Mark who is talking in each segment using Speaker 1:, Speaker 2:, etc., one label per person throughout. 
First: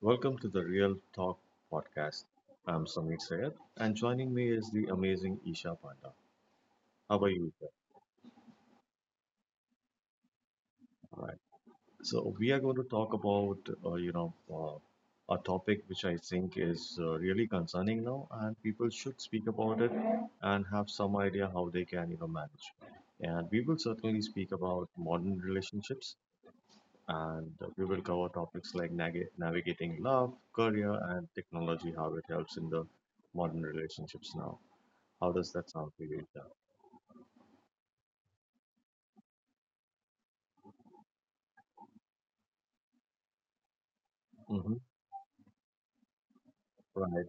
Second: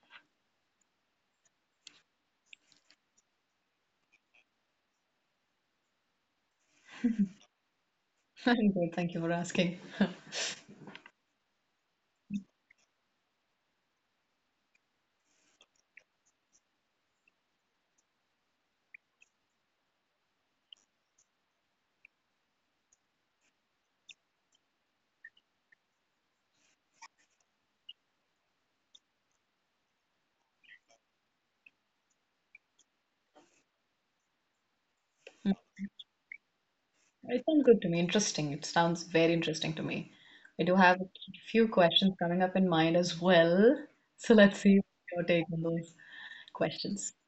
Speaker 1: Welcome to the Real Talk podcast. I'm Samir Sayed, and joining me is the amazing Isha Panda. How are you, Isha?
Speaker 2: I'm good, thank you for asking.
Speaker 1: All right. So we are going to talk about, a topic which I think is really concerning now, and people should speak about it and have some idea how they can, manage. And we will certainly speak about modern relationships, and we will cover topics like navigating love, career, and technology, how it helps in the modern relationships now. How does that sound to you, Isha?
Speaker 2: It sounds good to me, interesting. It sounds very interesting to me. I do have a few questions coming up in mind as well. So let's
Speaker 1: Hmm.
Speaker 2: see your take on those questions.
Speaker 1: Right.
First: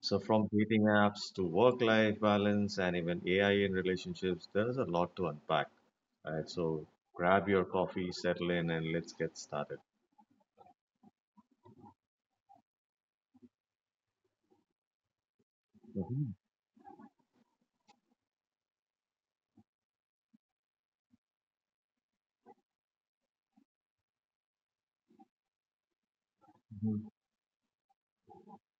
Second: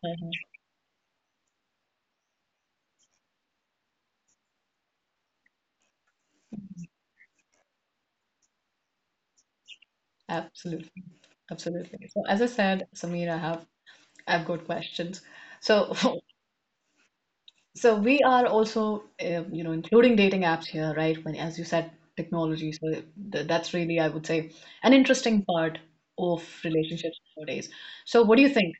Speaker 1: So
Speaker 2: uh
Speaker 1: from dating apps to work-life balance and even AI in relationships, there is a lot to unpack. Right. So grab your coffee, settle in, and let's get started.
Speaker 2: Absolutely. Absolutely. So as I said, Samir, I've got questions. So
Speaker 1: Hmm.
Speaker 2: so we are also you know, including dating apps here, right? When as you said, technology. So th that's really, I would say, an interesting part of
Speaker 1: Hmm.
Speaker 2: relationships nowadays. So what do you think?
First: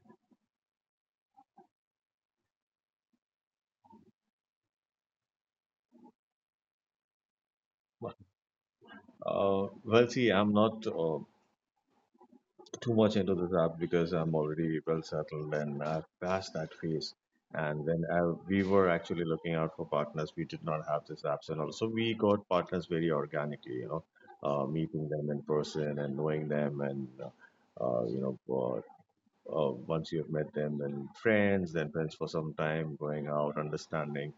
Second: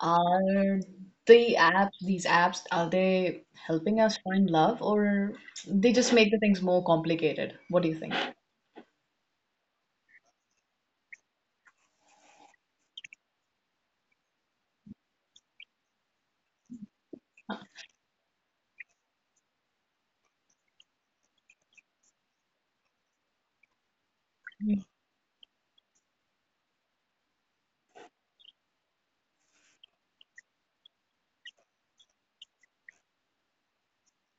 Speaker 2: Are the apps, these apps, are they helping us find love, or they just make the things more complicated? What do you think?
Speaker 1: Well, see, I'm not too much into this app because I'm already well settled and I've passed that phase. And we were actually looking out for partners, we did not have this apps, and also we got partners very organically, you know, meeting them in person and knowing them, and, know, uh, once you've met them, then friends for some time, going out, understanding.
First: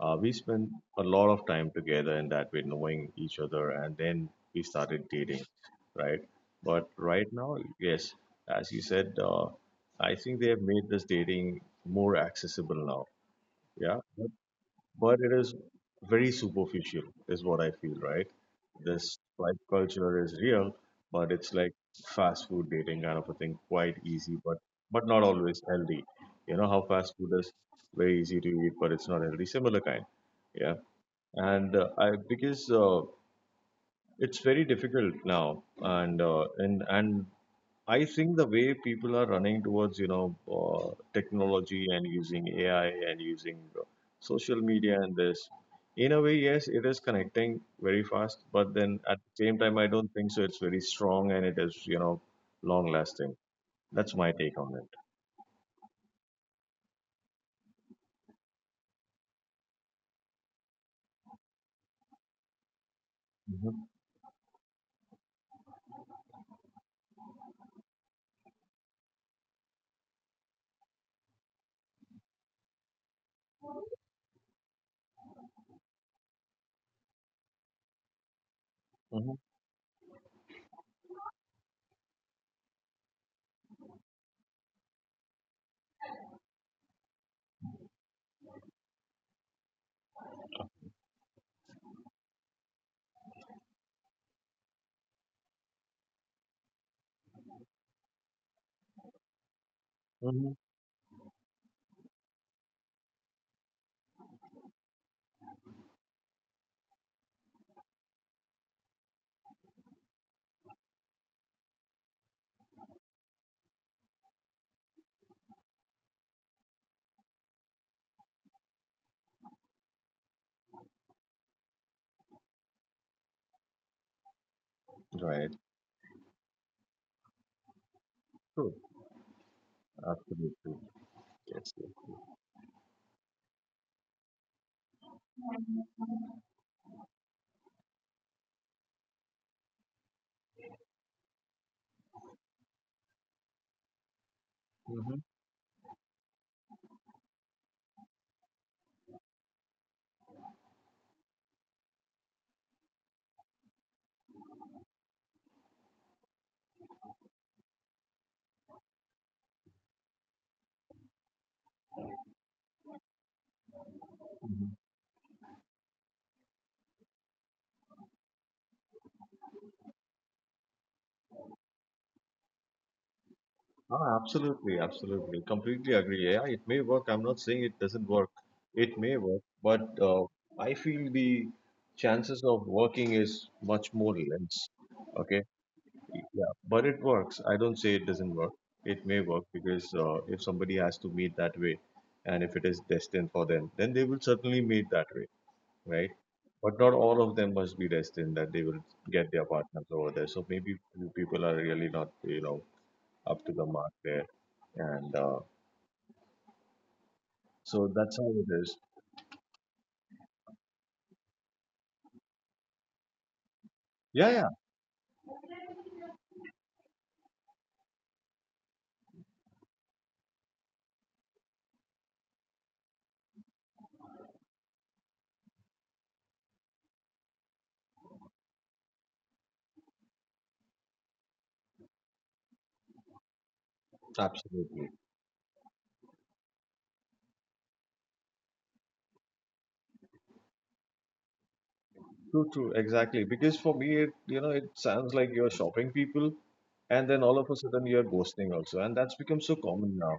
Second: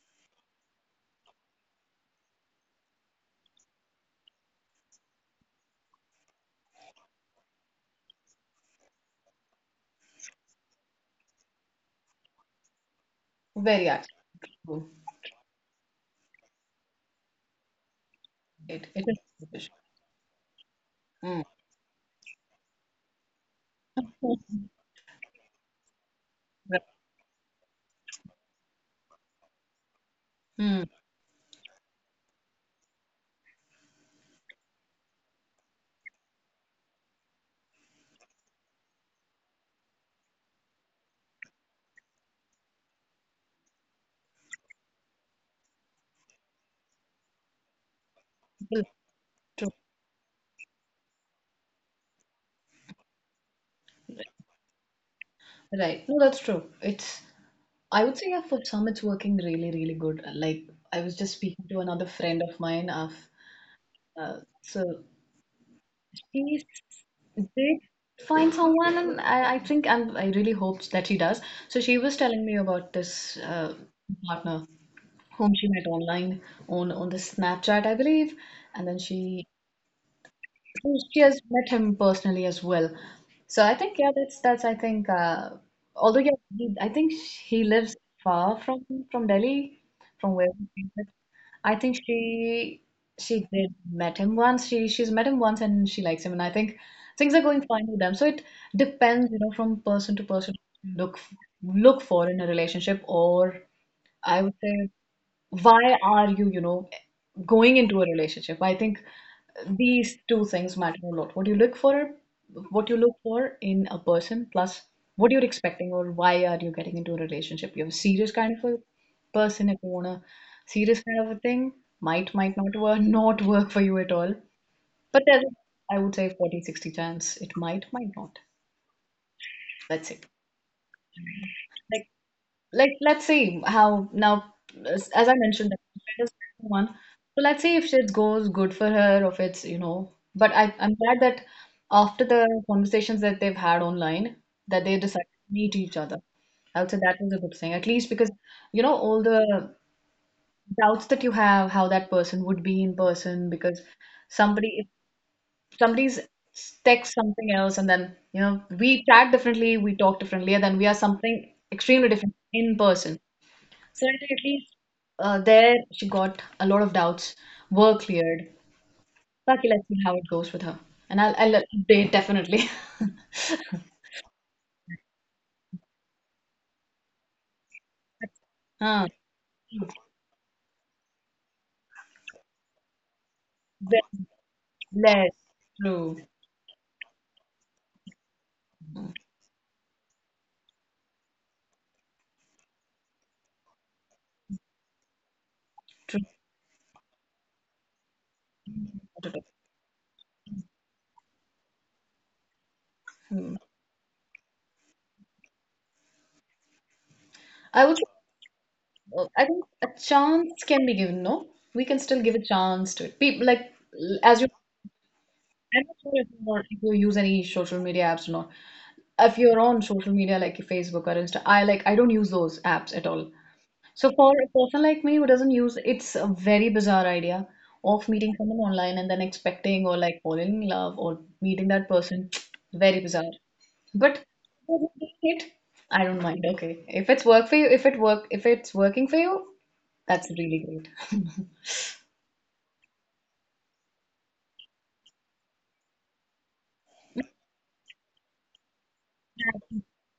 Speaker 1: We spent a lot of time together in that way, knowing each other, and then we started dating, right? But right now, yes, as you said, I think they have made this dating more accessible now.
Speaker 2: Very
Speaker 1: Yeah,
Speaker 2: actually.
Speaker 1: but it is very superficial is what I feel, right?
Speaker 2: It
Speaker 1: This
Speaker 2: is
Speaker 1: like
Speaker 2: rubbish.
Speaker 1: culture is real, but
Speaker 2: Mm.
Speaker 1: it's like fast food dating kind of a thing, quite easy, but not always healthy. You know how
Speaker 2: Right.
Speaker 1: fast food is very easy to eat but it's not healthy, similar kind. Yeah.
Speaker 2: Mm.
Speaker 1: And I because it's very difficult now, and I think the way people are running towards, you know, technology and using AI and using social media and this, in a way, yes, it is connecting very fast, but
Speaker 2: True.
Speaker 1: then at the same
Speaker 2: True.
Speaker 1: time, I don't think so. It's very strong and it is, you know, long lasting. That's my take on it.
Speaker 2: Right. No, that's true. It's, I would say yeah, for some it's working really, really good. Like I was just speaking to another friend of mine
Speaker 1: Hmm.
Speaker 2: uh, so He did find someone, and I think I really hope that she does. So she was telling me about this partner whom she met online on the Snapchat, I believe, and then
Speaker 1: Hmm.
Speaker 2: she has met him personally as well. So I think yeah, that's I think although yeah, I think he lives far from Delhi, from where we came. I think she did met him once. She's met him once and she likes him, and I think things are going fine with them. So it depends, you know, from person to
Speaker 1: Hmm.
Speaker 2: person. Look f- Look for in a relationship, or I would say, why are you, you know, going into a relationship? I think these two things matter a lot. What you look for, in a person, plus what you're expecting, or why are you getting into a relationship? You're a serious kind of a person. If you want a serious kind of a thing, might not work, not work for you at all. But there's,
Speaker 1: Right.
Speaker 2: I would say 40, 60 chance it might not.
Speaker 1: True.
Speaker 2: Let's see.
Speaker 1: Absolutely. Yes.
Speaker 2: Like, let's see how now, as I mentioned, that Shreyas is the one, so let's see if it goes good for her or if it's, you know. But I I'm glad that after the conversations that they've had online, that they decided to meet each other. I would say that was a good thing, at least because, you know, all the doubts that you have, how that person would be in person, because somebody if somebody's text something else, and then, you know, we chat differently, we talk differently, and then we are something extremely different in person. So at least
Speaker 1: Hmm.
Speaker 2: there she got a lot of doubts were cleared. Lucky, let's see how it goes with her. And I'll update definitely.
Speaker 1: Ah, absolutely, absolutely. Completely agree. Yeah, it may work. I'm not saying it doesn't work. It
Speaker 2: Huh.
Speaker 1: may work, but I feel the chances of working is much more
Speaker 2: Very
Speaker 1: less.
Speaker 2: less.
Speaker 1: Okay.
Speaker 2: True.
Speaker 1: Yeah, but it works. I don't say it doesn't work. It may work because if somebody has to meet that way, and if it is destined for them, then they will certainly meet that way, right?
Speaker 2: True.
Speaker 1: But not all of them must be destined that they will get their partners over there. So maybe few people are really not, you know, up to
Speaker 2: Hmm.
Speaker 1: the mark there. And
Speaker 2: I
Speaker 1: so
Speaker 2: would,
Speaker 1: that's how it is.
Speaker 2: I think a chance can be given, no? We can still give a chance to it. People like
Speaker 1: Yeah,
Speaker 2: as
Speaker 1: yeah,
Speaker 2: you, I'm not sure if you're, if you use any social media apps or not. If you're on social media like your Facebook or Insta, I like I don't use those apps at all. So for a person like me who doesn't use, it's a very bizarre idea of meeting someone online and then expecting, or like falling in love or meeting that person. Very bizarre. But
Speaker 1: absolutely.
Speaker 2: it, I don't mind. Okay, if it's work for you, if it's working for you, that's really great.
Speaker 1: True, true, exactly. Because for me, it, you know, it sounds like you're shopping people, and then all of a sudden you're ghosting also, and that's become so common now.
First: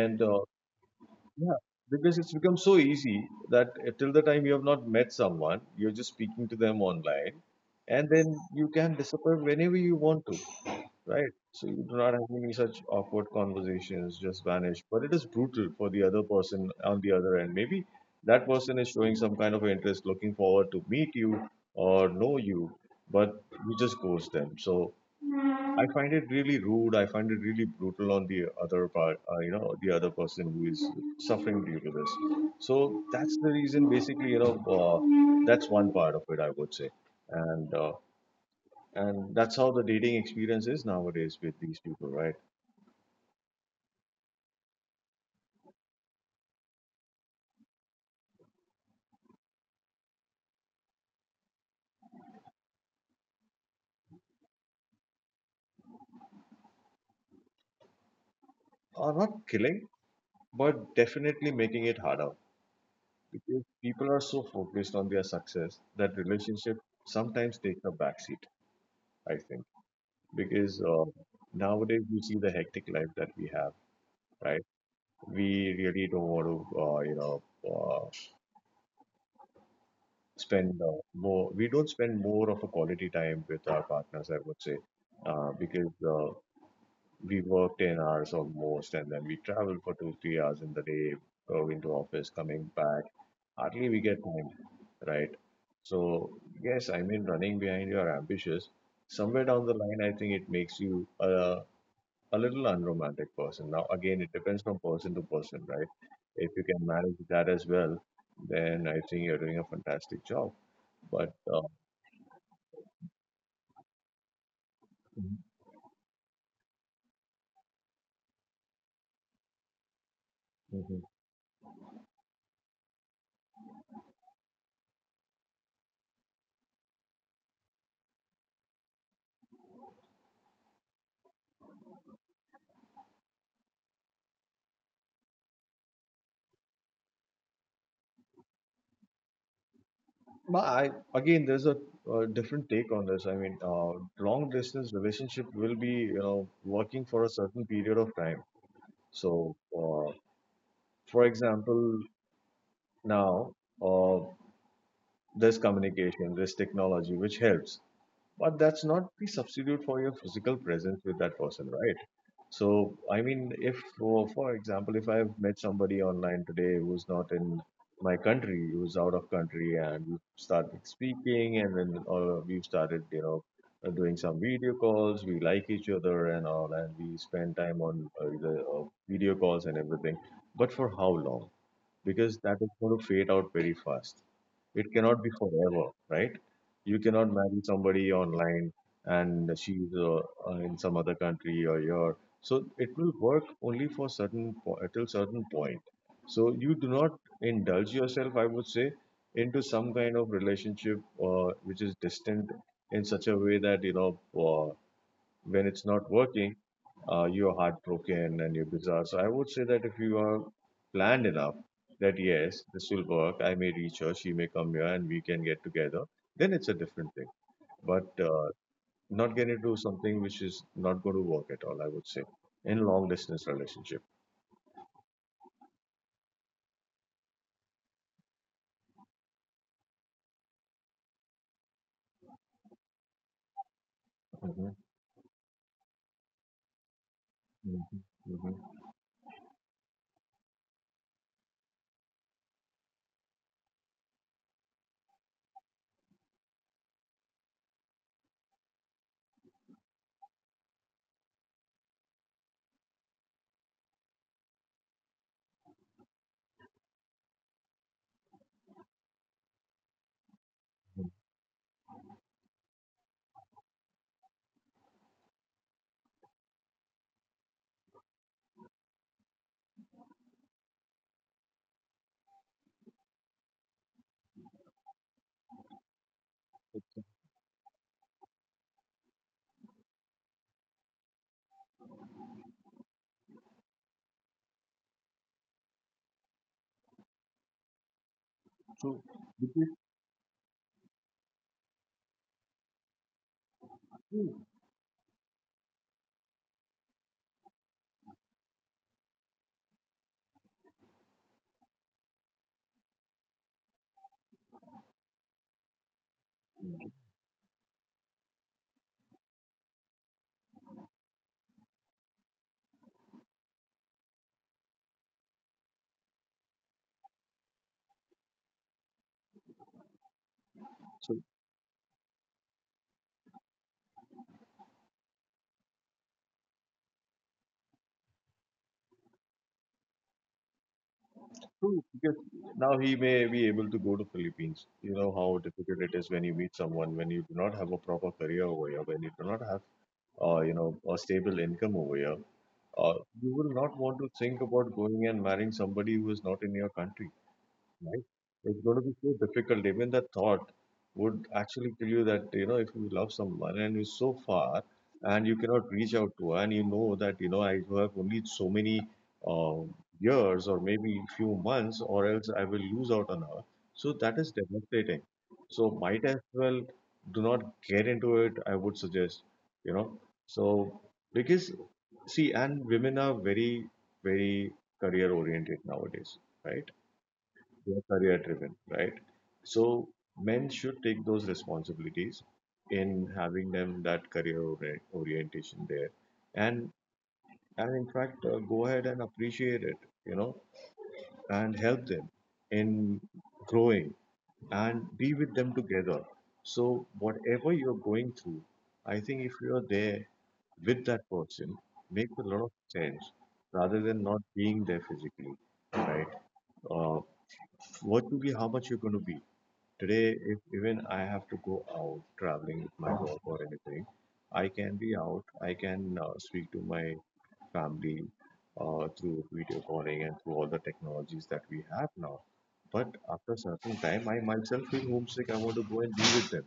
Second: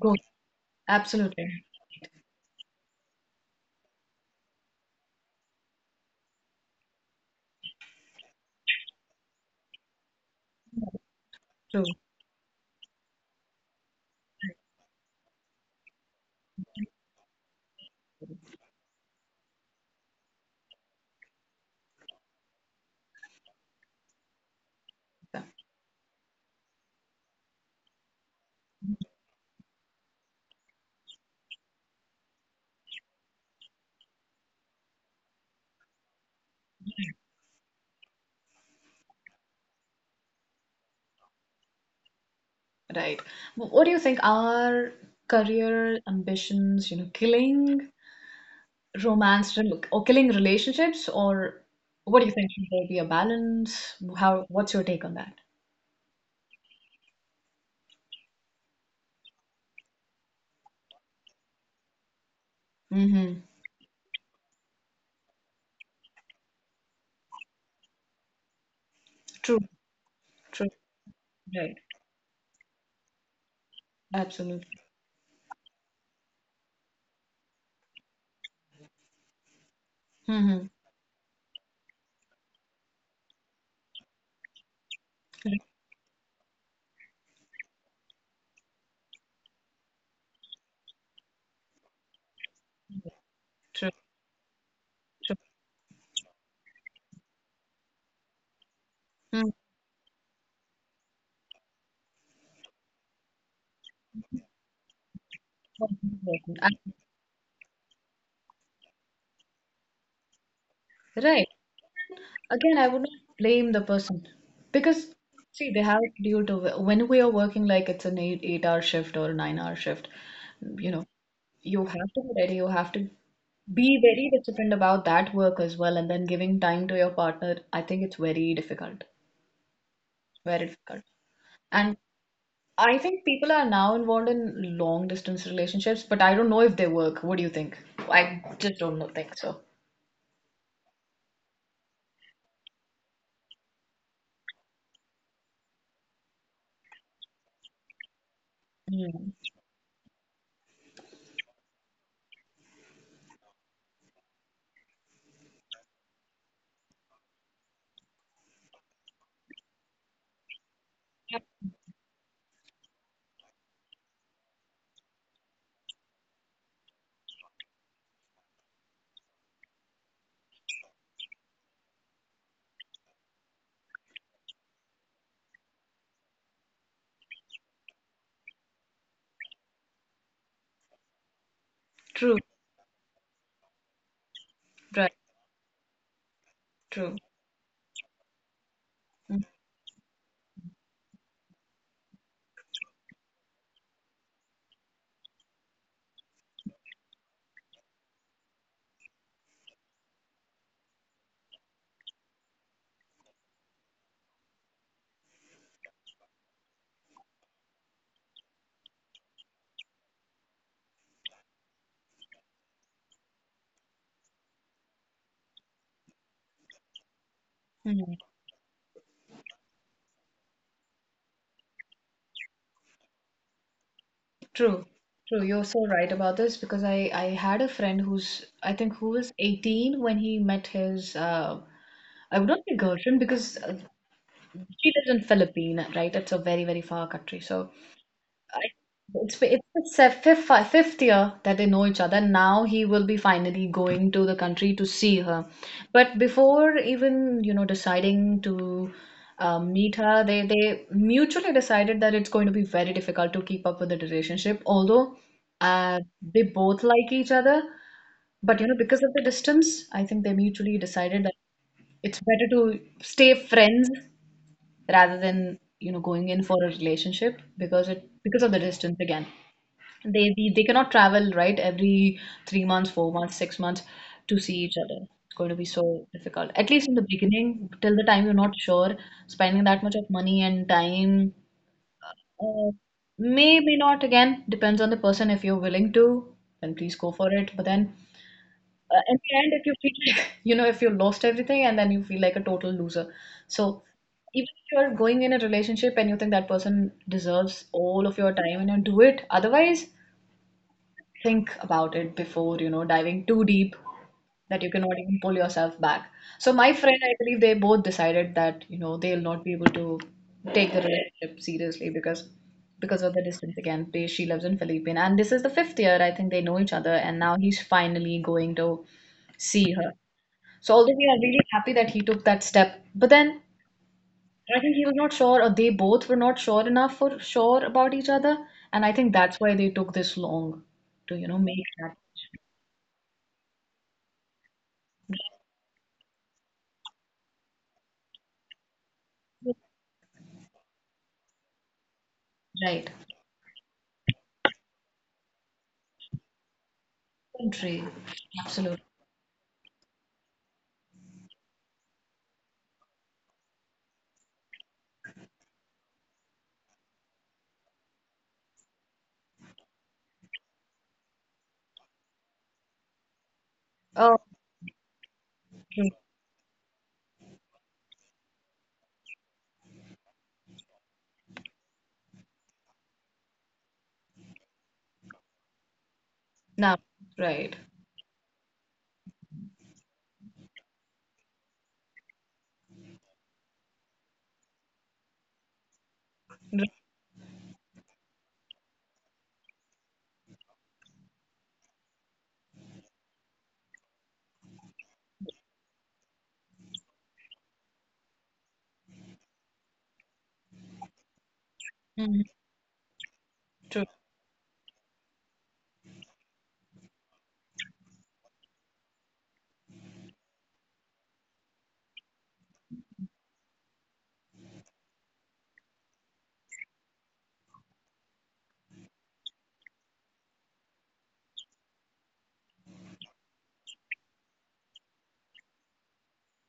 Speaker 2: Go. Absolutely.
Speaker 1: yeah, because it's become so easy that till the time you have not met someone, you're just speaking to them online, and then you can disappear whenever you want to. Right. So you
Speaker 2: True.
Speaker 1: do not have any such awkward conversations, just vanish. But it is brutal for the other person on the other end. Maybe that person is showing some kind of interest, looking forward to meet you or know you, but you just ghost them. So
Speaker 2: Yeah.
Speaker 1: I find it really rude. I find it really brutal on the other part, you know, the other person who is suffering due to this. So that's the reason, basically, you know, that's one part of it, I would say. And uh, and that's how the dating experience is nowadays with these people, right?
Speaker 2: Right. What do you think? Are career ambitions, you know, killing or killing relationships, or what do you think? Should there be a balance? How, what's your take on that?
Speaker 1: Are not killing, but definitely making it harder,
Speaker 2: Mm-hmm.
Speaker 1: because people are so focused on their success that relationship sometimes takes a backseat, I
Speaker 2: True,
Speaker 1: think.
Speaker 2: true,
Speaker 1: Because
Speaker 2: right,
Speaker 1: nowadays you see the hectic life that we have, right?
Speaker 2: absolutely.
Speaker 1: We really don't want to, uh,
Speaker 2: Mm-hmm.
Speaker 1: spend more we don't spend more of a quality time with our partners, I would say,
Speaker 2: Right.
Speaker 1: because we worked 10 hours almost, and then we traveled for 2 3 hours in the day going to office, coming back, hardly
Speaker 2: True,
Speaker 1: we get time, right?
Speaker 2: true.
Speaker 1: So yes, I mean, running behind your ambitious, somewhere
Speaker 2: Mm.
Speaker 1: down the line I think it makes you a little unromantic person. Now again, it depends from person to person, right? If you can manage that as well, then I think you're doing a fantastic job, but
Speaker 2: Right. Again, I would not blame the person, because see, they have due to when we are working like it's an eight hour shift or a 9 hour shift, you
Speaker 1: Mhm.
Speaker 2: know, you have to be ready, you have to be very disciplined about that work as well, and then giving time to your partner. I think it's very difficult, very difficult. And I think people are now involved in long distance relationships, but I don't know if they work. What do you think? I just don't know, think so.
Speaker 1: I, again, there's a, uh, different take on this. I mean, long distance relationship will be, you know, working for a certain period of time.
Speaker 2: Hmm.
Speaker 1: So, for example, now uh, there's communication, there's technology which helps, but that's not the substitute for your physical presence with that
Speaker 2: Yep.
Speaker 1: person, right? So, I mean, if, for example, if I've met somebody online today who's not in my country, who's out of country, and we started speaking, and then we've started, you know, doing some video calls, we like each other and all, and we spend time on the video calls and everything. But for how long?
Speaker 2: True,
Speaker 1: Because that is going to fade out very fast. It
Speaker 2: right,
Speaker 1: cannot be forever, right? You
Speaker 2: true.
Speaker 1: cannot marry somebody online
Speaker 2: Mm,
Speaker 1: and she's in some other country or your. So it will work only for till certain point. So you do not indulge yourself, I would say, into some kind of relationship which is distant in such a way that, when it's not working, you're heartbroken and you're bizarre. So I would say that if you are planned enough that yes, this will work, I may reach her, she may come here, and we can get together, then it's a different thing. But
Speaker 2: mm.
Speaker 1: not get into something which is not going to work at all, I would say, in long distance relationship.
Speaker 2: True, true. You're so right about this, because I had a friend who's, I think, who was 18 when he met his I would not say girlfriend because
Speaker 1: Mhm,
Speaker 2: she lives in Philippines, right? It's a very, very far country. So
Speaker 1: mhm, mhm,
Speaker 2: I, it's the fifth year that they know each other. Now he will be finally going to the country to see her. But before even, you know, deciding to meet her, they mutually decided that it's going to be very difficult to keep up with the relationship. Although uh, they both like each other, but you know, because of the distance, I think they mutually
Speaker 1: mhm.
Speaker 2: decided that it's better to stay friends rather than, you know, going in for a relationship, because it because of the distance again, they cannot travel right every 3 months, 4 months, 6 months to see each other. It's going to be so difficult, at least in the beginning, till the time you're not sure spending that much of money and time. uh, may not, again, depends on the person. If you're willing to, then please go for it. But then,
Speaker 1: So,
Speaker 2: in the end,
Speaker 1: which
Speaker 2: if you feel like, you know, if you lost everything and then you feel like a total loser. So
Speaker 1: is
Speaker 2: even if you're going in a relationship and you think that person deserves all of your time and you do it, otherwise, think about it before, you know, diving too deep, that you cannot even pull yourself back. So my friend, I believe they both decided that, you know, they'll not be able to take the relationship seriously, because of the distance again. They, she lives in Philippines, and this is the fifth year, I think, they know each other, and now he's finally going to see her. So although we are
Speaker 1: true.
Speaker 2: really happy that he took that step, but then I think he was not sure, or they both were not sure enough for sure about each other, and I think that's why they took this long to, you know, make
Speaker 1: True,
Speaker 2: that
Speaker 1: because now he may be able to go to Philippines. You know how difficult it is when you meet someone, when you do not have a proper career over here, when you do not have, you know, a stable income over here.
Speaker 2: right.
Speaker 1: Uh, you will not want to think about going and marrying somebody who is not in your country,
Speaker 2: Country,
Speaker 1: right? It's going to
Speaker 2: absolutely.
Speaker 1: be so difficult. Even the thought would actually tell you that, you know, if you love someone and you're so far and you cannot reach out to her, and you know that, you know, I have only so many uh, years, or maybe few months, or else I will lose out on her. So
Speaker 2: Oh,
Speaker 1: that is devastating. So
Speaker 2: true.
Speaker 1: might as well do not get into it, I would suggest, you know. So because see, and women are very, very career oriented nowadays, right?
Speaker 2: Now, right.
Speaker 1: They are career driven, right? So men should take those responsibilities in having them that orientation there,
Speaker 2: Right.
Speaker 1: and in fact go ahead and appreciate it, you know, and help them in growing and be with them together. So whatever you're going through, I think if you're there with that person, makes
Speaker 2: Mhm.
Speaker 1: a lot of sense rather
Speaker 2: True,
Speaker 1: than not being there physically, right? Uh, how much you're going to be. Today, if even I have to go out traveling with my work or anything, I can be out. I can speak to my family through video calling and through all the technologies that we have now. But after a certain time, I myself feel homesick. I want to go and be with them.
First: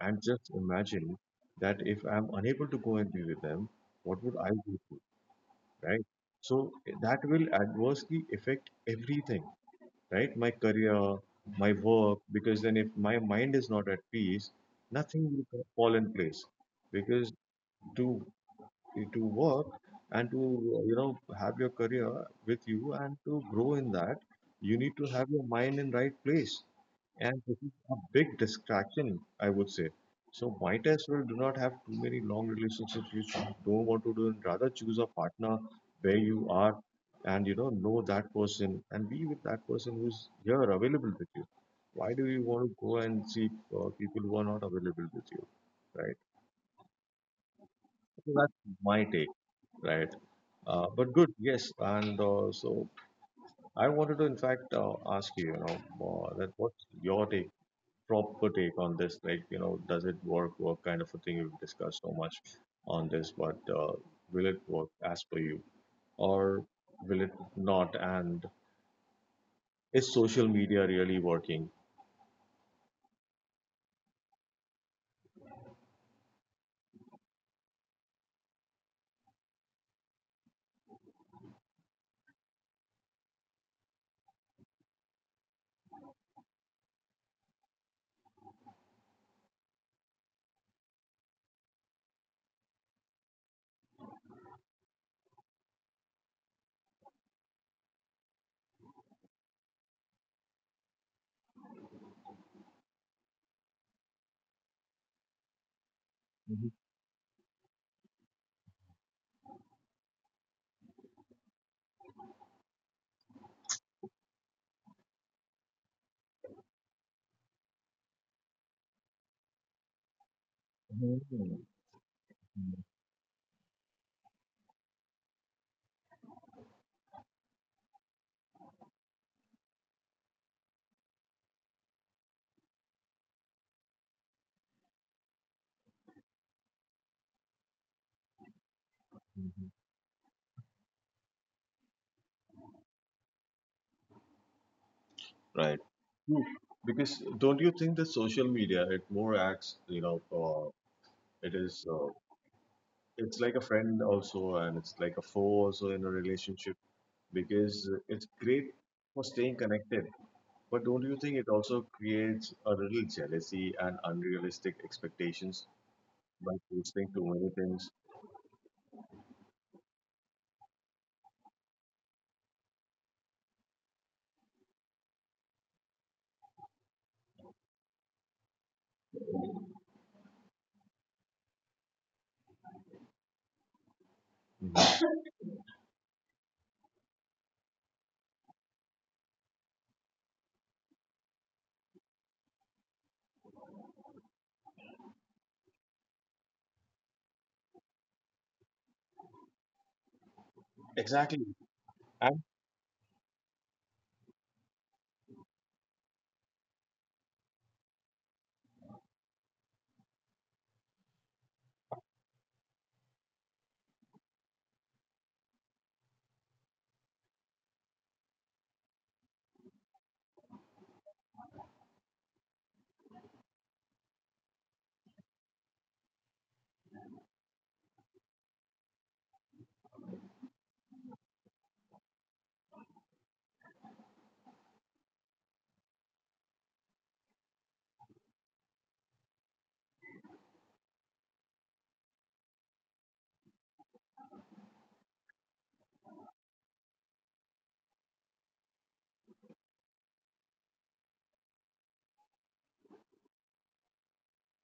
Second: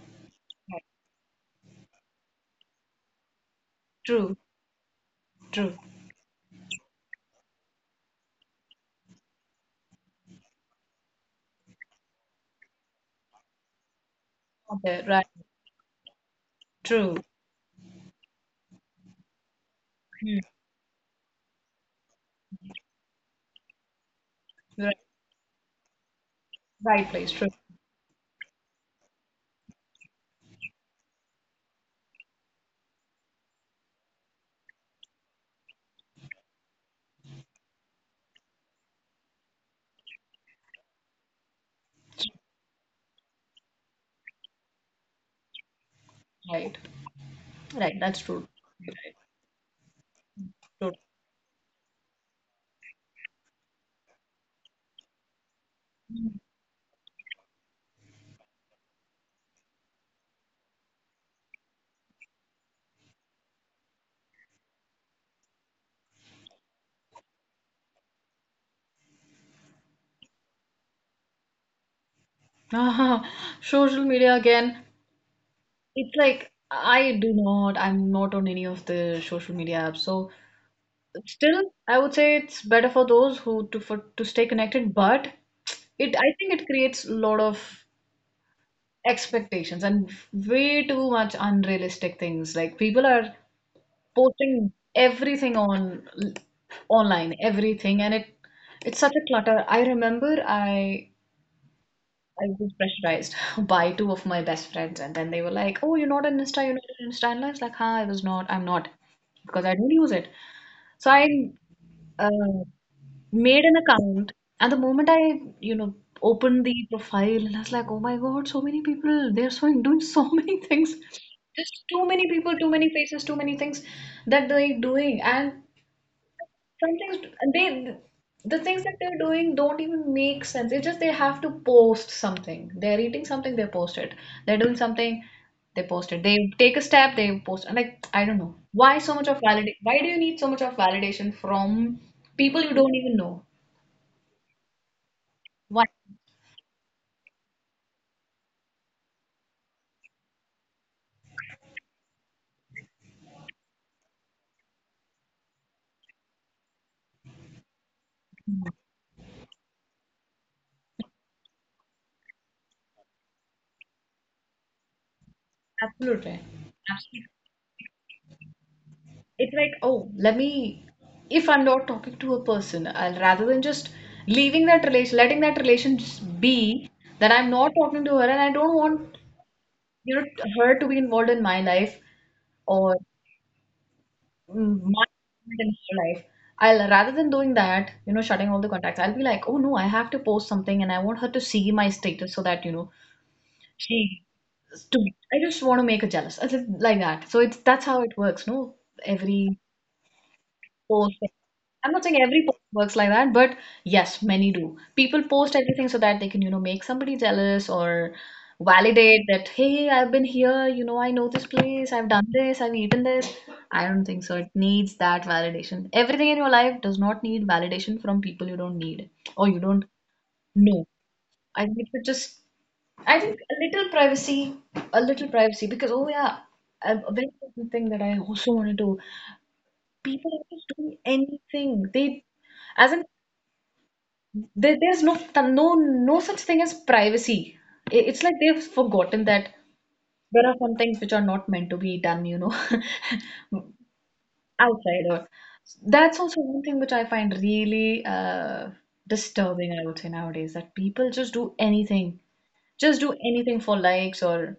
Speaker 1: And just imagine that if I'm unable to go and be with them, what
Speaker 2: true,
Speaker 1: would I do?
Speaker 2: true.
Speaker 1: Right? So that will adversely affect everything, right? My career, my work, because then if my mind is not at peace,
Speaker 2: Okay,
Speaker 1: nothing
Speaker 2: right.
Speaker 1: will co- fall in place.
Speaker 2: True.
Speaker 1: Because to to work and to,
Speaker 2: Mm.
Speaker 1: you know, have your career with you and to grow in that, you
Speaker 2: Right.
Speaker 1: need to have your mind in right place,
Speaker 2: Right place.
Speaker 1: and
Speaker 2: True.
Speaker 1: this is a big distraction, I would say. So might as well do not have too many long relationships which you don't want to do, and rather choose a partner where you are and you know that person and be with that person who's here available with you. Why do you want to go and seek people who are not available with you, right?
Speaker 2: Right. Right. That's
Speaker 1: So
Speaker 2: true.
Speaker 1: that's my
Speaker 2: Right.
Speaker 1: take, right?
Speaker 2: True.
Speaker 1: But good, yes, and so I wanted to in fact ask you, you know, that what's your take? Proper take on this, like, you know, does it work kind of a thing. We've discussed so much on this, but will it work as per you, or will it not? And is social media really working?
Speaker 2: Ah, social media again. It's like I do not, I'm not on any of the social media apps. So still, I would say it's better for those who to for to stay connected, but it I think it creates a lot of expectations and way too much unrealistic things. Like people are posting everything on online, everything, and it's such a clutter. I remember I was pressurized by two of my best friends, and then they were like, "Oh, you're not on Insta,
Speaker 1: Mhm.
Speaker 2: you're not on Insta." And I was like, "Huh, I was not. I'm not because I don't use it." So I uh, made an account, and the moment I, you know, opened the profile, and I was like, "Oh my God, so many people! They're so doing so many things.
Speaker 1: Mhm.
Speaker 2: Just too many people, too many faces, too many things that they're doing." And sometimes they the things that they're doing don't even make sense. It's just they have to post something, they're eating something, they post it, they're doing something, they post it, they take a step, they post it. Like, I don't know why so much of
Speaker 1: Mhm.
Speaker 2: validation, why do you need so much of validation from people you don't even know,
Speaker 1: Right.
Speaker 2: why?
Speaker 1: True. Because don't you think that social media, it more acts, you know uh, it is, it's like a friend also, and it's like a foe also in a relationship? Because it's great for staying connected. But don't you think it also creates a little jealousy and unrealistic expectations
Speaker 2: Absolutely,
Speaker 1: by posting too
Speaker 2: absolutely.
Speaker 1: many things?
Speaker 2: It's like, oh, let me, if I'm not talking to a person, I'll, rather than just leaving that relation, letting that relation just be, that I'm not talking to her and I don't want, you know, her to be involved in my life or, mm,
Speaker 1: Mhm.
Speaker 2: my involvement in her life. I'll, rather than doing that, you know, shutting all the contacts, I'll be like, oh no, I have to post something and I want her to see my status so that, you know, she to I just want to make her jealous. I just like that. So it's that's how it works, no? Every post.
Speaker 1: Exactly.
Speaker 2: I'm not saying
Speaker 1: And
Speaker 2: every post works like that, but yes, many do. People post everything so that they can, you know, make somebody jealous or validate that, hey, I've been here, you know, I know this place, I've done this, I've eaten this. I don't think so. It needs that validation. Everything in your life does not need validation from people you don't need or you don't know. I think it should just, I think a little privacy, because oh yeah, a very important thing that I also wanted to people are just doing anything. They, as in, there's no such thing as privacy. It's like they've forgotten that there are some things which are not meant to be done, you know, outside. Or that's also one thing which I find really disturbing. I would say nowadays that people just do anything for likes or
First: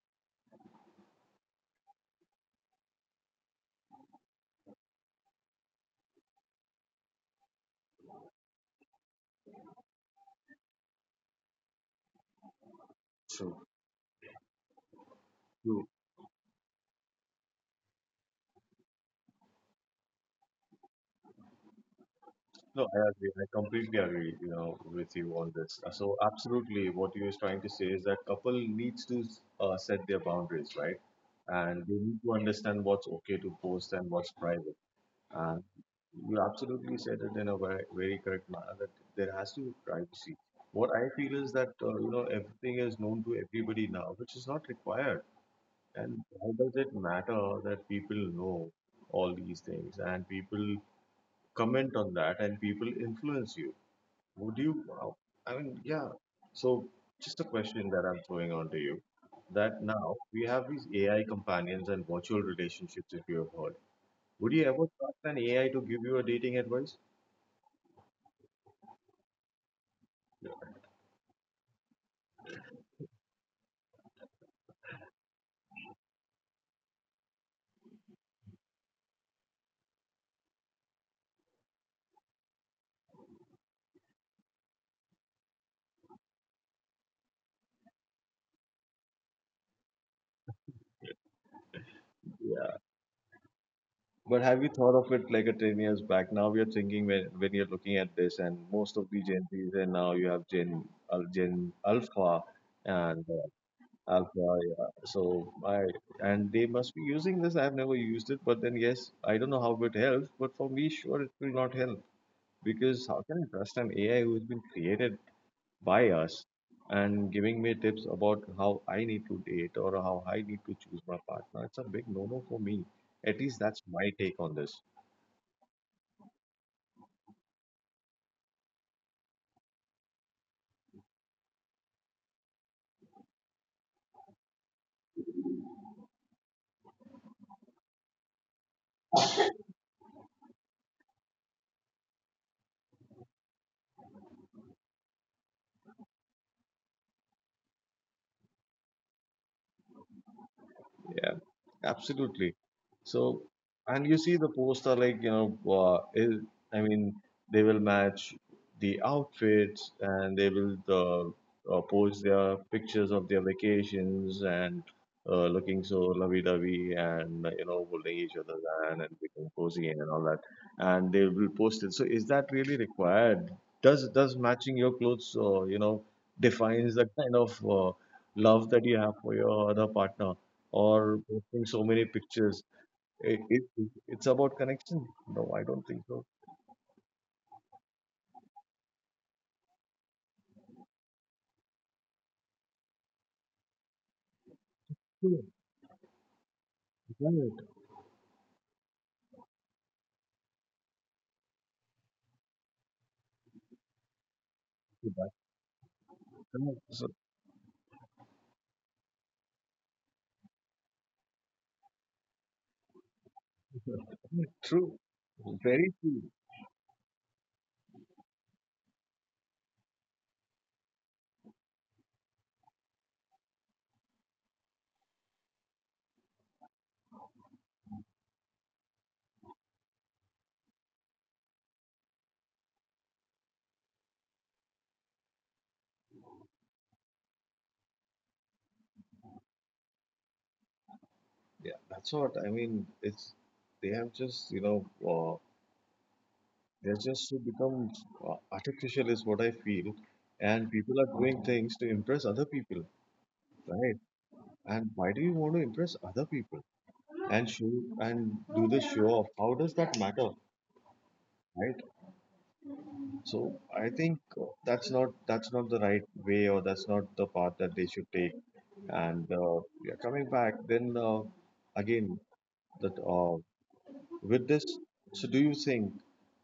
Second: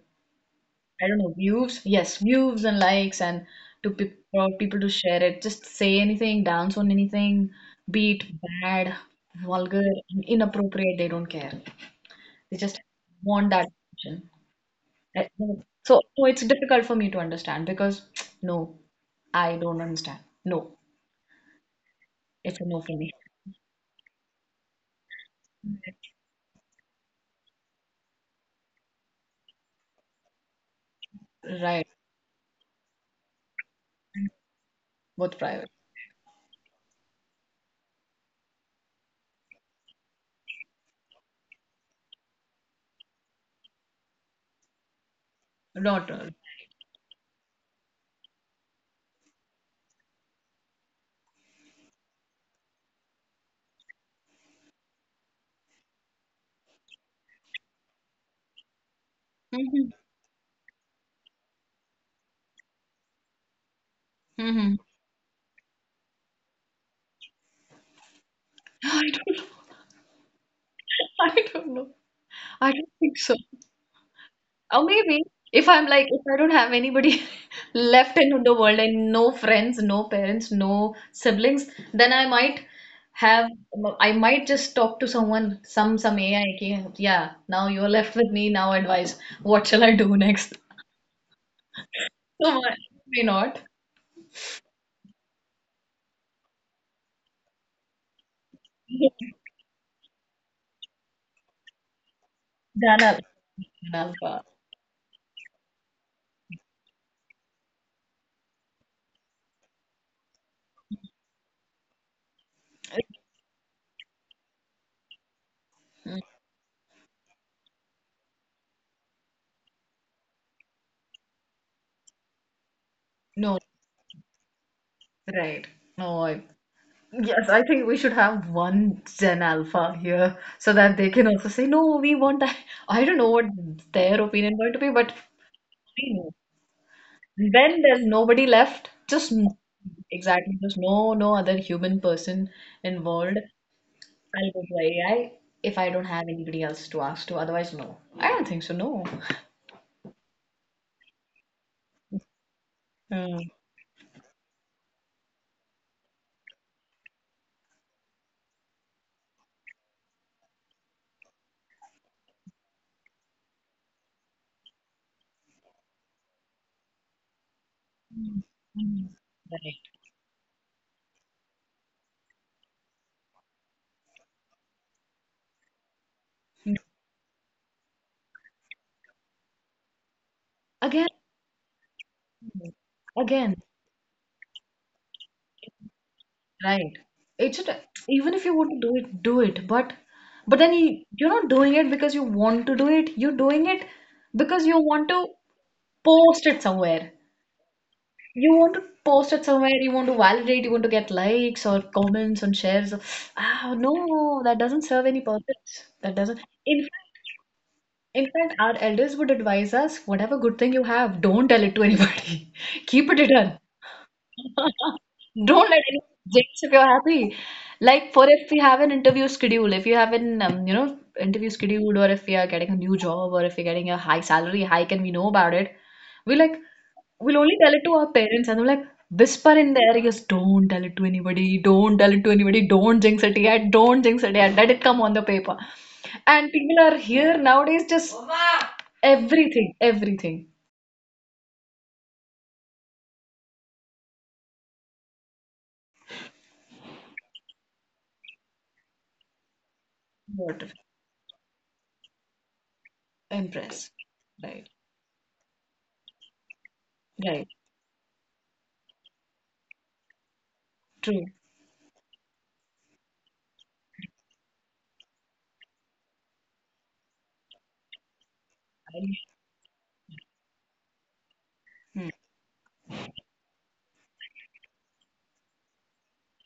Speaker 2: I don't know, views. Yes, views and likes and to pe for people to share it. Just say anything, dance on anything, be it bad, vulgar, inappropriate. They don't care. They just want
Speaker 1: true.
Speaker 2: that attention. I-
Speaker 1: True.
Speaker 2: so it's difficult for me to understand because no, I don't understand. No, it's a
Speaker 1: No,
Speaker 2: no for
Speaker 1: I
Speaker 2: me.
Speaker 1: agree. I completely agree, you know, with you on this. So absolutely, what you is trying to say is that couple needs to set their boundaries, right? And
Speaker 2: Right,
Speaker 1: they need to understand what's okay to post and what's private.
Speaker 2: both
Speaker 1: Uh,
Speaker 2: private.
Speaker 1: you absolutely said it in a very, very correct manner that there has to be privacy. What I feel is that you know, everything is known to everybody now, which is not required.
Speaker 2: Not.
Speaker 1: And why does it matter that people know all these things, and people comment on that, and people influence you? Would you? Yeah. So just a question that I'm throwing on to you. That
Speaker 2: Mm-hmm.
Speaker 1: now we have these AI companions and virtual relationships, if you have heard, would you
Speaker 2: Mm-hmm.
Speaker 1: ever trust an AI to give you a dating advice?
Speaker 2: I don't, I don't know. I don't think so. Or maybe if I'm like, if I don't have anybody left in the world and no friends, no parents, no siblings, then have, I might just talk to someone, some AI. Ki, Yeah, now you're left with me. Now advice. What shall I do next? So
Speaker 1: Yeah.
Speaker 2: why not?
Speaker 1: But have you thought of it like a 10 years back? Now we are thinking when you're looking at this, and most of the Gen Zs, and now you have Gen Alpha,
Speaker 2: Done.
Speaker 1: and
Speaker 2: Done alpha.
Speaker 1: Alpha. Yeah. So I and they must be using this. I've never used it, but then yes, I don't know how it helps. But for me, sure, it will not help because how can I trust an AI who has been created by
Speaker 2: Mm,
Speaker 1: us and giving me tips about how I need to date or how I need to choose my partner? It's a big no no for me. At
Speaker 2: No,
Speaker 1: least that's my take on this.
Speaker 2: right. No, I Yes, I think we should have one Gen Alpha here so that they can also say, no, we want that. I don't know what their opinion going to be, but we know. When there's nobody left, just no- exactly, just no, no other human person involved. I'll go to AI if I don't have anybody else to ask to. Otherwise, no. I don't think so, no.
Speaker 1: Yeah, absolutely. So,
Speaker 2: Mm.
Speaker 1: and you see, the posts are like, you know, I mean, they will match the outfits, and they will post their pictures of their vacations, and looking so lovey-dovey and, you know, holding each other's hand
Speaker 2: Mm.
Speaker 1: and being
Speaker 2: Right.
Speaker 1: cozy and all that. And they will post it. So, is that really required? Does matching your clothes, defines the kind of love that you have for your other partner?
Speaker 2: Again,
Speaker 1: Or posting so many pictures? It,
Speaker 2: again.
Speaker 1: it, it- it's about connection. No, I don't think so.
Speaker 2: Right. It's a, even if you want to do it, do it. But you're not doing it because you want to do it. You're doing it because you want to
Speaker 1: True.
Speaker 2: post it somewhere.
Speaker 1: Right.
Speaker 2: You want to post it somewhere. You want to validate. You want to get likes or comments and shares. Ah, no, that doesn't serve any
Speaker 1: That's
Speaker 2: purpose. That doesn't.
Speaker 1: correct.
Speaker 2: In
Speaker 1: So,
Speaker 2: fact, in fact, our elders would advise us, whatever good thing you have, don't tell it to anybody. Keep it hidden.
Speaker 1: true.
Speaker 2: Don't let
Speaker 1: Very
Speaker 2: anyone
Speaker 1: true.
Speaker 2: jinx if you're happy. Like for if we have an interview schedule, if you have an you know interview scheduled, or if we are getting a new job, or if we're getting a high salary hike and we know about it, we like we'll only tell it to our parents and they're like whisper in their ears, don't tell it to anybody, don't tell it to anybody, don't jinx it yet, don't jinx it yet, let it come on the paper. And people are here nowadays just everything, everything.
Speaker 1: Yeah, that's what I mean. It's, they have just, you know, they're just so become artificial, is what I feel,
Speaker 2: What
Speaker 1: and people are doing things to impress other people,
Speaker 2: impress.
Speaker 1: right?
Speaker 2: Right.
Speaker 1: And why do you want to impress other people
Speaker 2: Right.
Speaker 1: and show and do the show off? How does that matter,
Speaker 2: True.
Speaker 1: right? So I think that's not the right way, or that's not the path that they should take.
Speaker 2: I-
Speaker 1: And Yeah, coming back, then
Speaker 2: hmm.
Speaker 1: again, that with this, so do you think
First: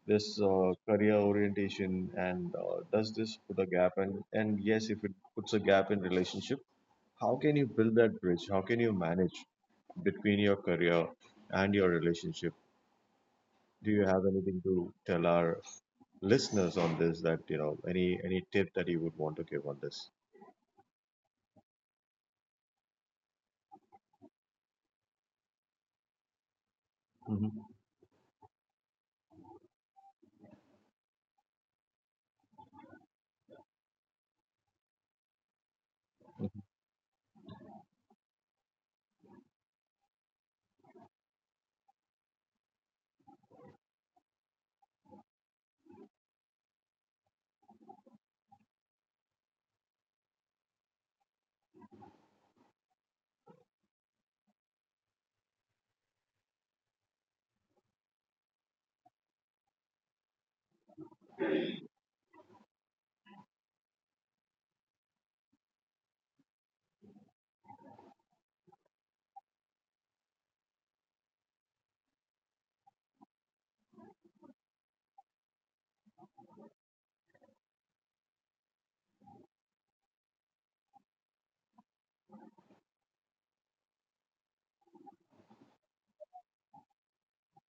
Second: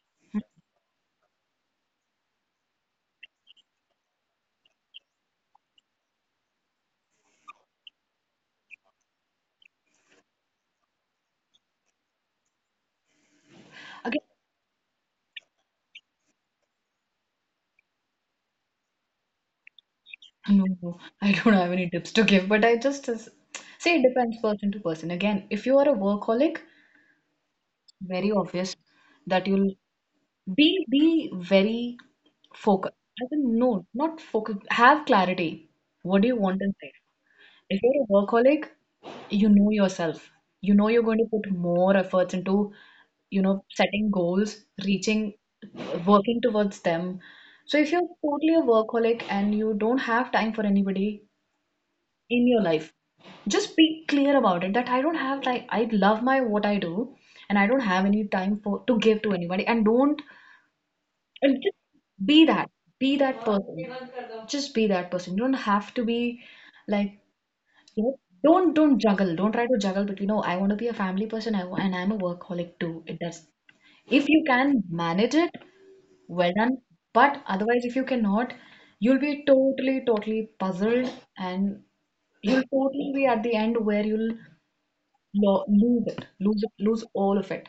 Speaker 1: this career orientation, and does this put a gap? And yes, if it puts a gap in relationship, how can you build that bridge? How can you manage between your career and your relationship? Do you
Speaker 2: Again,
Speaker 1: have anything to tell our listeners on this, that you know, any tip that you would want to give on this?
Speaker 2: No, I don't have any tips to give, but I just say it depends person to person. Again, if you are a workaholic,
Speaker 1: Hmm.
Speaker 2: very obvious that you'll be very focused. I mean, no, not focus. Have clarity. What do you want
Speaker 1: Hmm.
Speaker 2: in life? If you're a workaholic, you know yourself. You know you're going to put more efforts into, you know, setting goals, reaching, working towards them. So if you're totally a workaholic and you don't have time for anybody, in your life just be clear about it that I don't have like I love my what I do and I don't have any time for to give to anybody and don't and just be that be that person just be that person you don't have to be like you know, don't juggle don't try to juggle but you know I want to be a family person and I'm a workaholic too it does if you can manage it well done but otherwise if you cannot you'll be totally puzzled and you'll totally be at the end where you'll lo lose it, lose it, lose all of it.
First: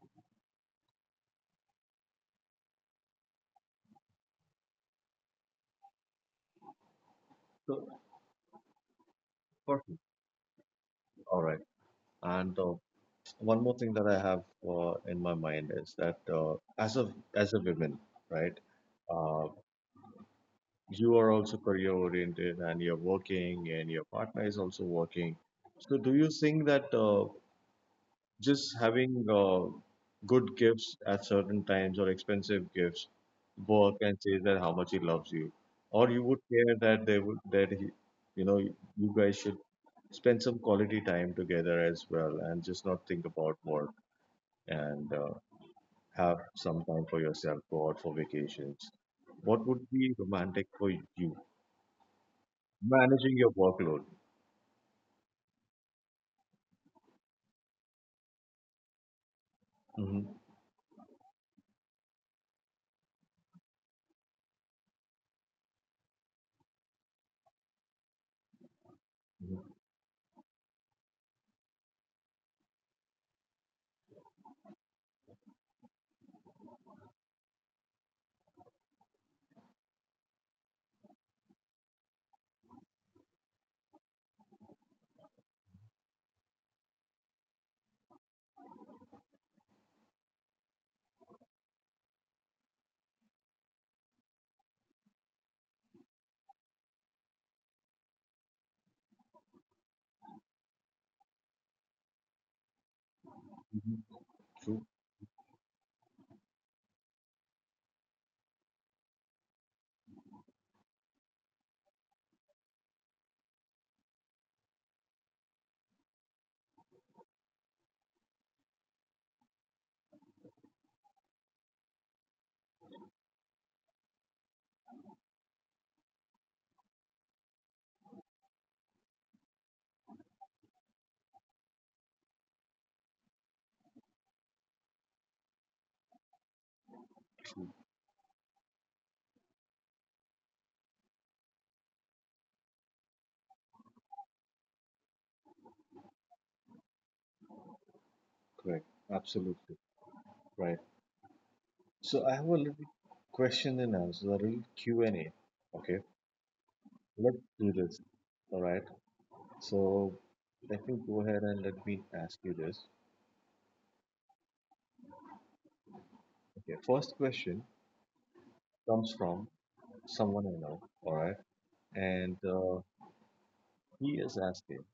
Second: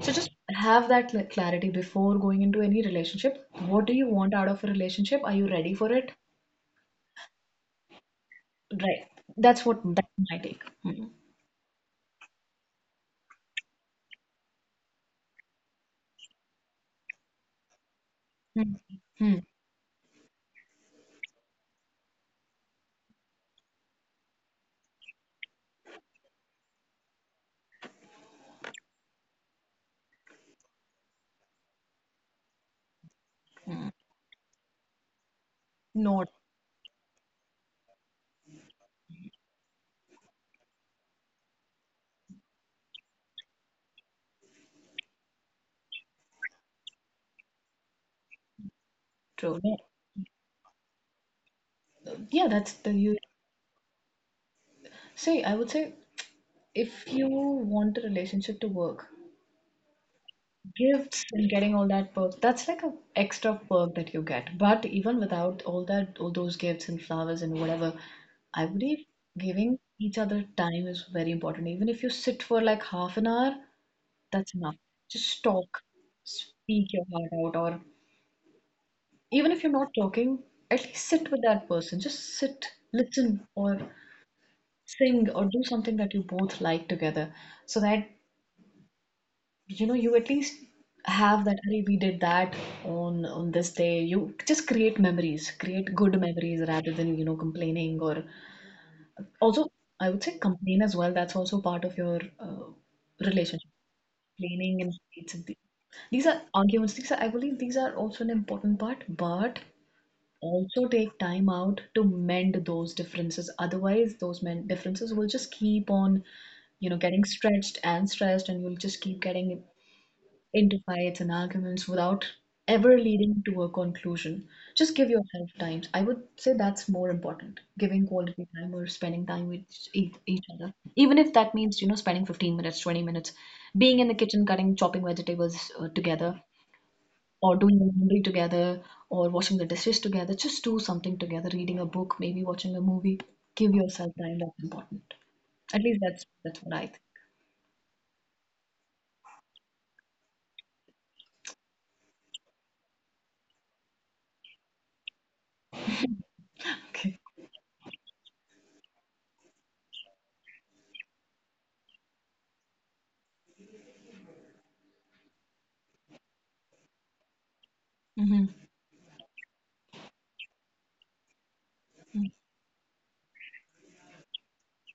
Speaker 2: So just have that clarity before going into any relationship. What do you want out of a relationship? Are you ready for it?
Speaker 1: So
Speaker 2: Right.
Speaker 1: perfect.
Speaker 2: That's my take. Hmm.
Speaker 1: All right. and One more thing that I have in my mind is that, as a woman, right,
Speaker 2: Hmm. Hmm.
Speaker 1: uh, you are also career oriented, and you're working, and your partner is also working, so do you think that just having good gifts at certain times, or expensive gifts, work, and says that how much he loves you? Or you
Speaker 2: Not
Speaker 1: would care that they would, you know, you guys should spend some quality time together as well, and just not think about work, and have some time for yourself, go out for vacations.
Speaker 2: true.
Speaker 1: What
Speaker 2: No.
Speaker 1: would be romantic for you?
Speaker 2: Yeah, that's the you.
Speaker 1: Managing your workload.
Speaker 2: See, I would say if you want a relationship to work,
Speaker 1: Hmm.
Speaker 2: gifts and getting all that perk that's like a extra perk that you get but even without all that all those gifts and flowers and whatever I believe giving each other time is very important even if you sit for like half an hour that's enough just talk speak your heart out or even if you're not talking at least sit with that person just sit listen or sing or do something that you both like together so that you know you at least have that hey we did that on this day you just create memories create good memories rather than you know complaining or also I would say complain as well that's also part of your relationship
Speaker 1: Hmm.
Speaker 2: complaining
Speaker 1: True.
Speaker 2: and it's these are arguments these are I believe these are also an important part but also take time out to mend those differences otherwise those men differences will just keep on you know getting stretched and stressed and you'll just keep getting into fights and arguments without ever leading to a conclusion. Just give yourself time. I would say that's more important, giving quality time or spending time with each other. Even if that means, you know, spending 15 minutes, 20 minutes, being in the kitchen, cutting, chopping vegetables together, or doing the laundry together, or washing the dishes together. Just do something together, reading a book, maybe watching a movie. Give yourself time. That's important. At least that's what I think.
Speaker 1: Correct. Absolutely. Right. So I have a little question and answer, a little Q and A. Okay,
Speaker 2: Okay.
Speaker 1: let's do this. All right. So let me go ahead and let me ask you this. Okay. First question
Speaker 2: hmm
Speaker 1: comes from someone I know. All right, and he is asking,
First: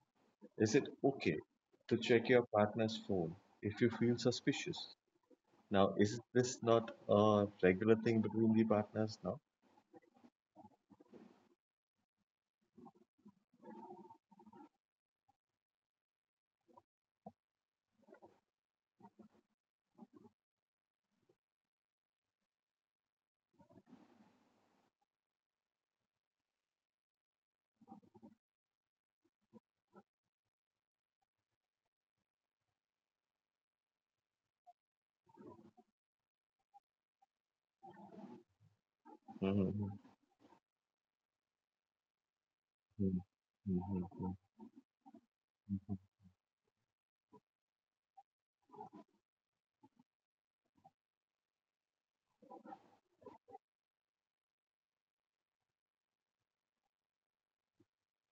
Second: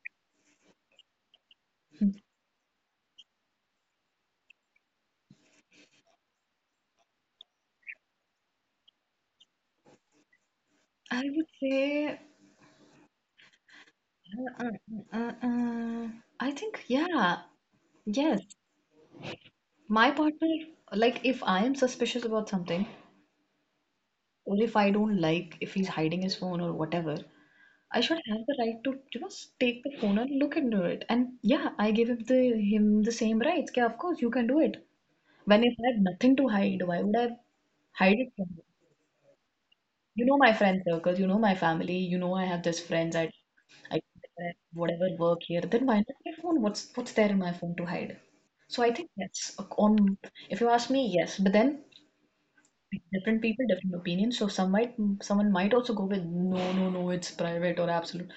Speaker 1: is it okay to check your partner's phone if you feel suspicious? Now, is this not a regular thing between the partners now?
Speaker 2: I would say Uh, uh, uh, uh, I think, yeah, yes. My partner, like, if I am suspicious about something, or if I don't like, if he's hiding his phone or whatever, I should have the right to, you know, take the phone and look into it. And yeah, I give him the same rights. Yeah, of course you can do it. When if I had nothing to hide, why would I hide it?
Speaker 1: Mm-hmm.
Speaker 2: You know my friend circle, you know my family, you know I have just friends.
Speaker 1: Mm-hmm.
Speaker 2: I
Speaker 1: Mm-hmm.
Speaker 2: whatever work here, then why not my phone? What's there in my phone to hide? So I think yes, on if you ask me, yes. But then different people, different opinions. So some might someone might also go with no, no, no, it's private or absolute.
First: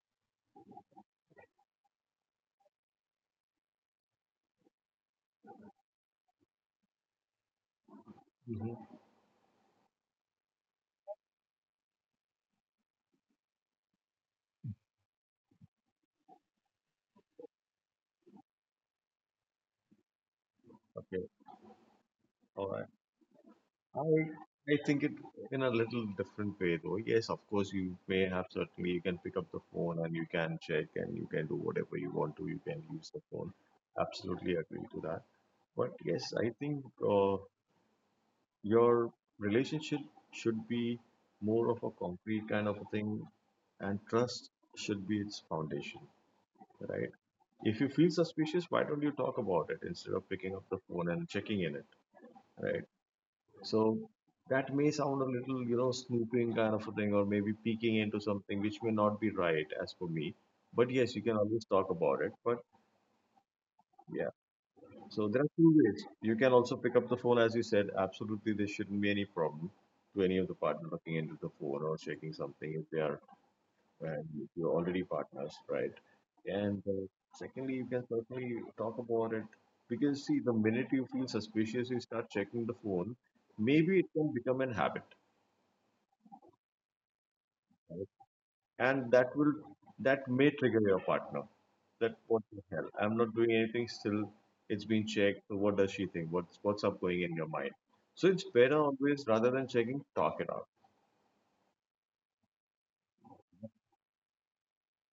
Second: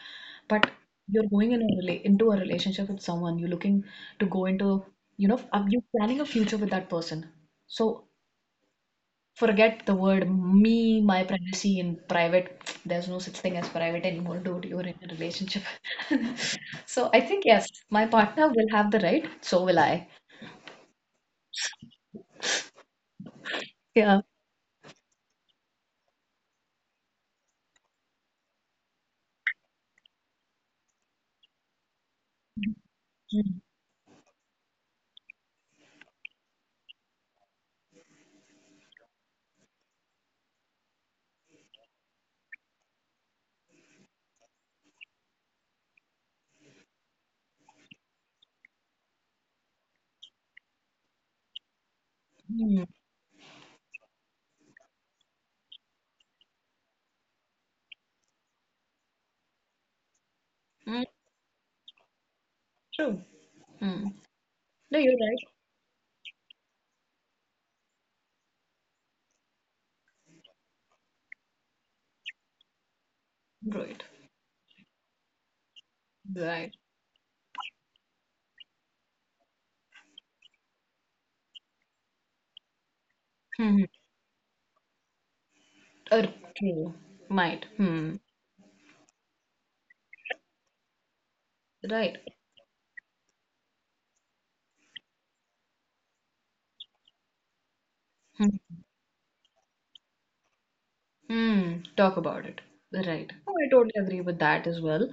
Speaker 2: But you're going in a rela into a relationship with someone. You're looking to go into, you know, are you planning a future with that person. So
Speaker 1: Mm-hmm.
Speaker 2: forget the word me, my privacy in private. There's no such thing as private anymore, dude. You're in a relationship. So I think, yes, my partner will have the right. So will I.
Speaker 1: Okay. All right. I
Speaker 2: Yeah.
Speaker 1: I think it in a little different way, though. Yes, of course you may have, certainly you can pick up the phone and you can check and you can do whatever you want to. You can use the phone.
Speaker 2: Mm,
Speaker 1: Absolutely agree to that. But yes, I think your relationship should be more of a concrete kind of a thing, and trust should be its foundation, right? If you feel suspicious, why don't you talk about it instead of picking up the phone and checking in it, right?
Speaker 2: mm,
Speaker 1: So that may sound a little, you know, snooping kind of a thing, or maybe peeking into something which may not be right as for me. But
Speaker 2: mm,
Speaker 1: yes, you can always talk about it. But
Speaker 2: true. Mm.
Speaker 1: yeah,
Speaker 2: No, you're
Speaker 1: so there are two ways. You can also pick up the phone, as you said. Absolutely, there shouldn't be any problem to any of the partner looking into the phone or checking something if they are,
Speaker 2: right. Right.
Speaker 1: and if you're already partners, right?
Speaker 2: Right.
Speaker 1: And Secondly, you can certainly talk about it, because see, the minute you feel suspicious, you start checking the phone.
Speaker 2: Hmm.
Speaker 1: Maybe it can become an habit,
Speaker 2: Okay. Might.
Speaker 1: right?
Speaker 2: Hmm.
Speaker 1: And that will, that may trigger your partner that
Speaker 2: Right.
Speaker 1: what the hell, I'm not doing anything, still it's being checked. So what does she think? What's up going in your mind? So it's
Speaker 2: Hmm.
Speaker 1: better always rather than checking, talk it out.
Speaker 2: Hmm. Talk about it. Right. Oh, I totally agree with that as well.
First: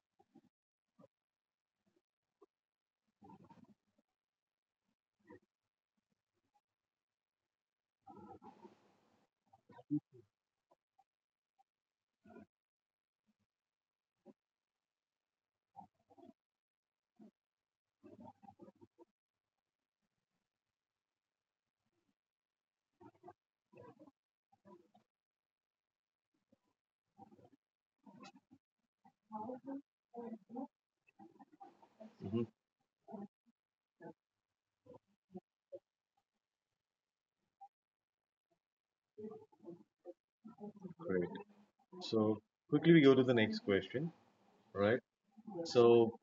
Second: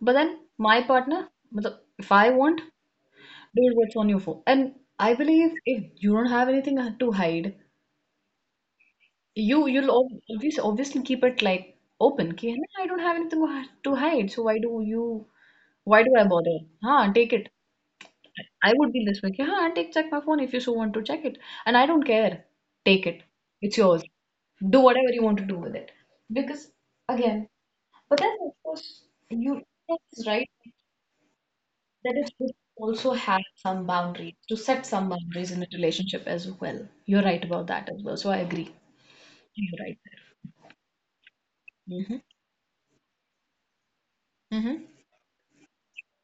Speaker 2: But then my partner, मतलब, if I want, dude, what's on your phone? And I believe if you don't have anything to hide, you'll obviously obviously keep it like open. कि है I don't have anything to hide, so why do I bother? Huh? take it. I would be this way. कि huh? take check my phone if you so want to check it, and I don't care. Take it. It's yours. Do whatever you want to do with it. Because again, but then of course you that's right. That is
Speaker 1: Hmm.
Speaker 2: good. Also have some boundaries to set some boundaries in a relationship as well. You're right about that as well. So I agree. You're right
Speaker 1: Great.
Speaker 2: there. Hmm
Speaker 1: So quickly we go to the next question,
Speaker 2: hmm
Speaker 1: right? So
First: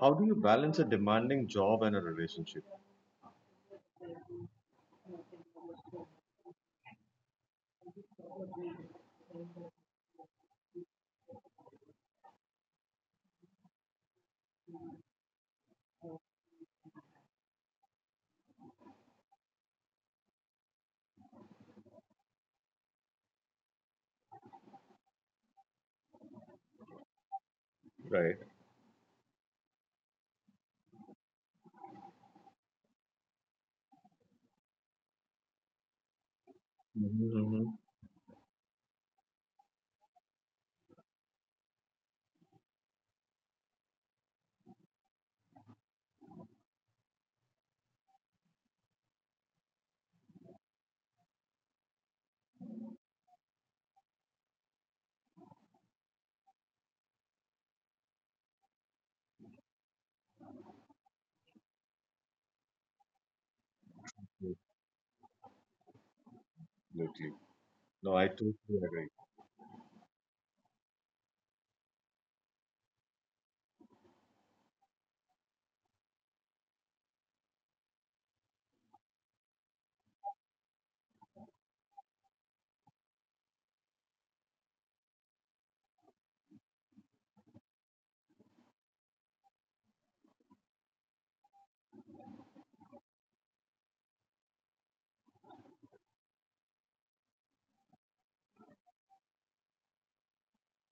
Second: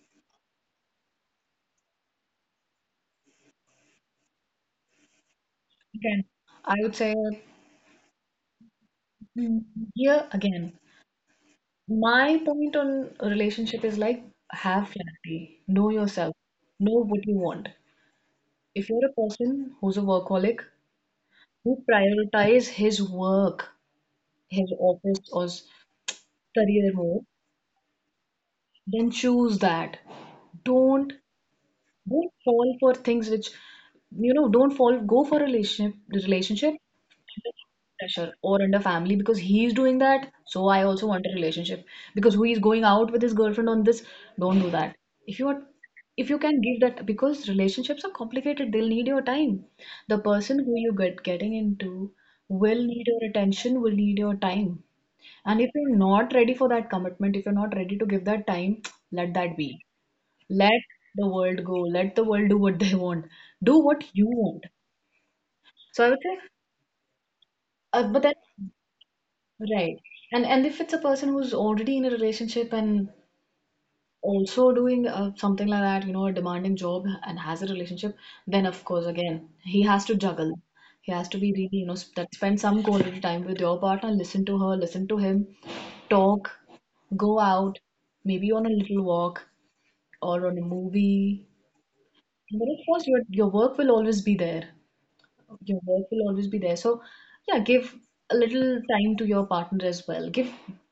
Speaker 1: how do you balance a demanding job and a relationship,
Speaker 2: Again, I would say mm, here again, my point on a relationship is like have clarity, know yourself, know what you want. If you're a person who's a workaholic who prioritize his work, his office or career more,
Speaker 1: right?
Speaker 2: then choose that. Don't Don't fall for things which, you know, don't fall, go for a relationship, under
Speaker 1: Mm-hmm.
Speaker 2: pressure or under family because he's doing that. So I also want a relationship because who is going out with his girlfriend on this? Don't do that. If you are, if you can give that, because relationships are complicated, they'll need your time. The person who you getting into will need your attention, will need your time. And if you're not ready for that commitment, if you're not ready to give that time, let that be. Let the world go. Let the world do what they want. Do what you want. So I would say,
Speaker 1: Absolutely. No,
Speaker 2: But
Speaker 1: I
Speaker 2: then,
Speaker 1: totally agree.
Speaker 2: right. And if it's a person who's already in a relationship and also doing something like that, you know, a demanding job and has a relationship, then of course, again, he has to juggle. He has to be really, you know, sp that spend some quality time with your partner, listen to her, listen to him, talk, go out, maybe on a little walk or on a movie. But of course, your work will always be there. Your work will always be there. So, yeah, give a little time to your partner as well. Give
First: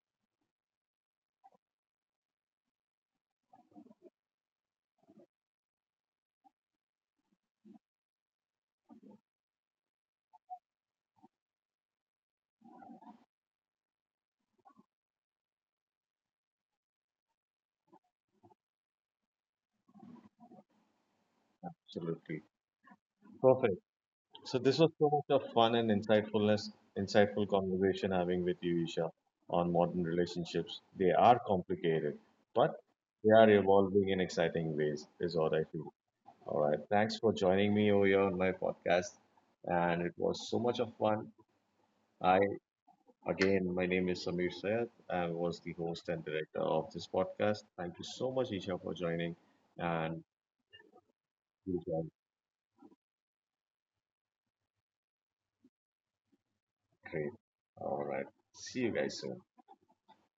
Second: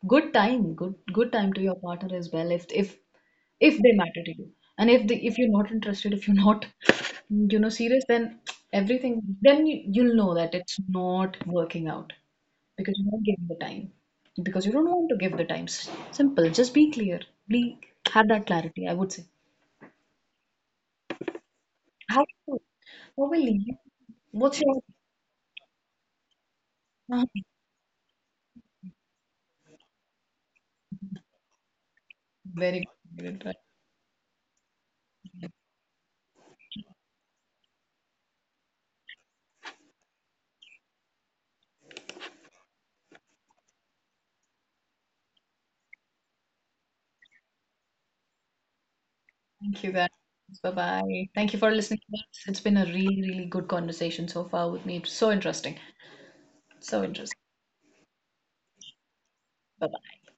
Speaker 2: good good time to your partner as well. If if they matter to you, and if they, if you're not interested, if you're not, you know, serious, then everything then you'll know that it's not working out because you're not giving the time because you don't want to give the time. Simple. Just be clear. Be have that clarity. I would say. How?
Speaker 1: Absolutely.
Speaker 2: How will
Speaker 1: Perfect.
Speaker 2: you?
Speaker 1: So
Speaker 2: What's
Speaker 1: this
Speaker 2: your?
Speaker 1: was so much of fun and insightfulness, insightful conversation having with you, Isha, on modern relationships. They are complicated, but
Speaker 2: Very
Speaker 1: they are
Speaker 2: good.
Speaker 1: evolving in exciting ways, is what I feel. All right. Thanks for joining me over here on my podcast. And it was so much of fun. I, again, my name is Samir Sayed. I was the host and director of this podcast. Thank you so much, Isha, for joining.
Speaker 2: Thank you guys.
Speaker 1: And
Speaker 2: Bye bye. Thank you for
Speaker 1: you
Speaker 2: listening
Speaker 1: guys
Speaker 2: to us. It's been a really, really good conversation so far with me. It's so interesting. So
Speaker 1: are great.
Speaker 2: interesting.
Speaker 1: All right. See you guys soon.
Speaker 2: Bye bye.